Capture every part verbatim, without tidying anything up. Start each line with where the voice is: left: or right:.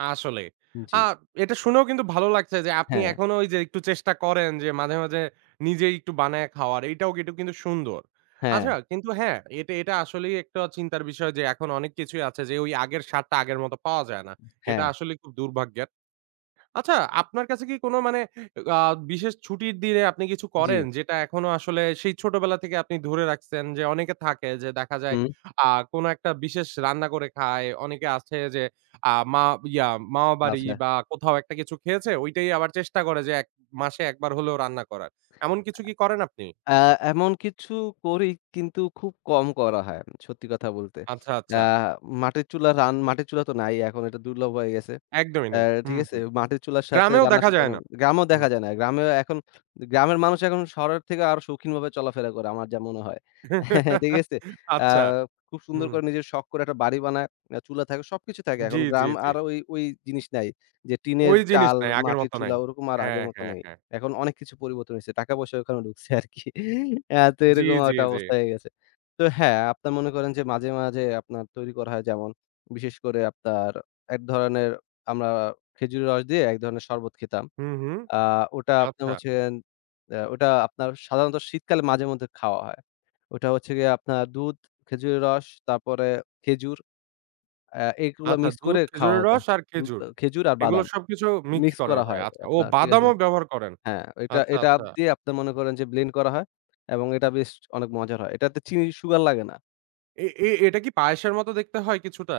right: আসলেই। আ
left: জ্বী।
right: এটা শুনেও কিন্তু ভালো লাগছে যে, আপনি
left: হ্যাঁ।
right: এখনো ওই যে, একটু চেষ্টা করেন যে মাঝে, মাঝে নিজেই একটু বানায়ে খাওয়ার, এইটাও এটুক কিন্তু সুন্দর। আচ্ছা
left: হ্যাঁ।
right: কিন্তু হ্যাঁ এটা এটা আসলেই একটা চিন্তার বিষয় যে, এখন অনেক কিছুই আছে যে, ওই আগের স্বাদটা আগের মত পাওয়া যায় না। এটা
left: হ্যাঁ।
right: আসলেই খুব দুর্ভাগ্যের। আচ্ছা, আপনার কাছে কি কোন মানে এগ আ বিশেষ ছুটির দিনে আপনি কিছু
left: জ্বী।
right: করেন, যেটা এখনো আসলে, সেই ছোটবেলা থেকে আপনি ধরে রাখছেন? যে অনেকে থাকে যে দেখা যায়,
left: হুম।
right: আ কোন একটা বিশেষ রান্না করে খায়, অনেকে আছে যে আ মা ইয়া মামাবাড়ি
left: আচ্ছা।
right: বা কোথাও একটা কিছু খেয়েছে, ঐটাই আবার চেষ্টা করে যে এক মাসে একবার হলেও রান্না করার। এমন কিছু কি করেন আপনি?
left: অ্যা এমন কিছু করি, কিন্তু খুব কম করা হয়। উম সত্যি কথা বলতে।
right: আচ্ছা,
left: আ
right: আচ্ছা।
left: মাটির চুলা রান মাটির চুলা তো নাই এখন, এটা, দুর্লভ হয়ে গেছে।
right: একদমই
left: অ্যা
right: নাই।
left: ঠিক
right: হুম,
left: আছে?
right: হুম।
left: মাটির চুলার সাথে
right: গ্রামেও
left: রান্না
right: দেখা যায়
left: সুতরাং
right: না।
left: গ্রামেও
right: হুম।
left: দেখা যায় না, গ্রামেও এখন দে গ্রামের মানুষ এখন শহরের থেকে আরও সৌখিনভাবে চলাফেরা করে, আমার যা মনে হয়। ঠিক আছে? আ
right: আচ্ছা।
left: খুব সুন্দর
right: হুম।
left: করে নিজের শখ করে একটা বাড়ি বানায়। আ চুলা থাকে, সবকিছু থাকে।
right: জ্বী,
left: এখন
right: জ্বী,
left: গ্রাম
right: জ্বী।
left: আর ওই ওই জিনিস নাই। যে টিনের
right: ওই জিনিস
left: চাল,
right: নাই। আগের
left: মাটির
right: মত
left: চুলা,
right: নাই।
left: ওরকম আর
right: হ্যাঁ,
left: আগের মত
right: হ্যাঁ,
left: নাই।
right: হ্যাঁ।
left: এখন অনেক কিছু পরিবর্তন হইছে। টাকা-পয়সা ওখানে ঢুকছে আরকি অ্যা তো
right: জ্বী,
left: এরকম
right: জ্বী,
left: আরেকটা
right: জ্বী।
left: অবস্থা হয়ে গেছে। তো হ্যাঁ! আপনার মনে করেন যে মাঝে, মাঝে আপনার তৈরি করা হয়, যেমন বিশেষ করে আপনার, এক ধরনের আমরা খেজুরের রস দিয়ে এক ধরণের শরবত খেতাম।
right: হুম, হুম।
left: আ ওটা আপ্নাম
right: আচ্ছা।
left: হচ্ছেন অ্যা ওটা আপনার সাধারণত শীতকালে, মাঝে মধ্যে খাওয়া হয়। ওটা হচ্ছে গিয়ে আপনার দুধ, খেজুরের রস, তারপরে খেজুর আ এইগুলা
right: আচ্ছা,
left: mix
right: দুধ,
left: করে খাওয়া
right: খেজুরের
left: হত।
right: রস, আর
left: দুধ
right: খেজুর,
left: আ খেজুর আর
right: এগুলো
left: বাদাম।
right: সবকিছু mix
left: Mix
right: করা
left: করা
right: হয়।
left: হয়,
right: আচ্ছা। ও
left: আপনার ঠিক আছে
right: বাদামও ব্যবহার করেন!
left: হ্যাঁ, এটা
right: আচ্ছা,
left: এটাব
right: আচ্ছা।
left: দিয়ে আপনি মনে করেন যে blend করা হয় এবং এটা বেশ অনেক মজার হয়। এটাতে চিনি sugar লাগে না।
right: এ এ এটা কি পায়েসের মতো দেখতে হয় কিছুটা?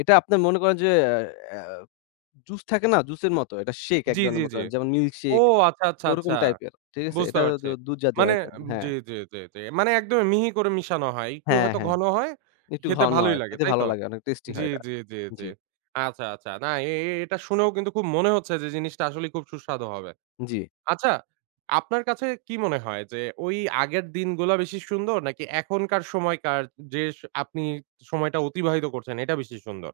left: এটা আপনার মনে করেন যে অ্যা অ্যা আ juice থাকে না? juice এর মতো। এটা shake এক
right: জ্বী,
left: ধরনের
right: জ্বী,
left: বলতে
right: জ্বী।
left: পারেন, যেমন milk
right: ও
left: shake,
right: আচ্ছা, আচ্ছা,
left: ওরকম
right: আচ্ছা।
left: টাইপের, ঠিক আছে?
right: বুঝতে
left: এটাও দু
right: পারছি।
left: দুধ জাতীয়
right: মানে
left: item
right: আম
left: হ্যাঁ।
right: জ্বী, জ্বী, জ্বী, জ্বী মানে, একদমই মিহি করে মিশানো হয়। একটু
left: হ্যাঁ,
right: হয়তো
left: হ্যাঁ।
right: ঘন হয়
left: একটু
right: খেতে
left: ঘন
right: ভালোই
left: হয়।
right: লাগে।
left: খেতে
right: তাই
left: ভালো
right: তো?
left: লাগে। অনেক tasty হয়
right: জ্বী,
left: এটা।
right: জ্বী, জ্বী, জ্বী।
left: জ্বী।
right: আচ্ছা, আচ্ছা। না এ এ এটা শুনেও কিন্তু খুব মনে হচ্ছে যে, জিনিসটা আসলেই খুব সুস্বাদু হবে।
left: জ্বী।
right: আচ্ছা, আপনার কাছে কি মনে হয় যে, ওই আগের দিনগুলা বেশি সুন্দর, নাকি এখনকার সময়কার, যে স আপনি সময়টা অতিবাহিত করছেন, এটা বেশি সুন্দর?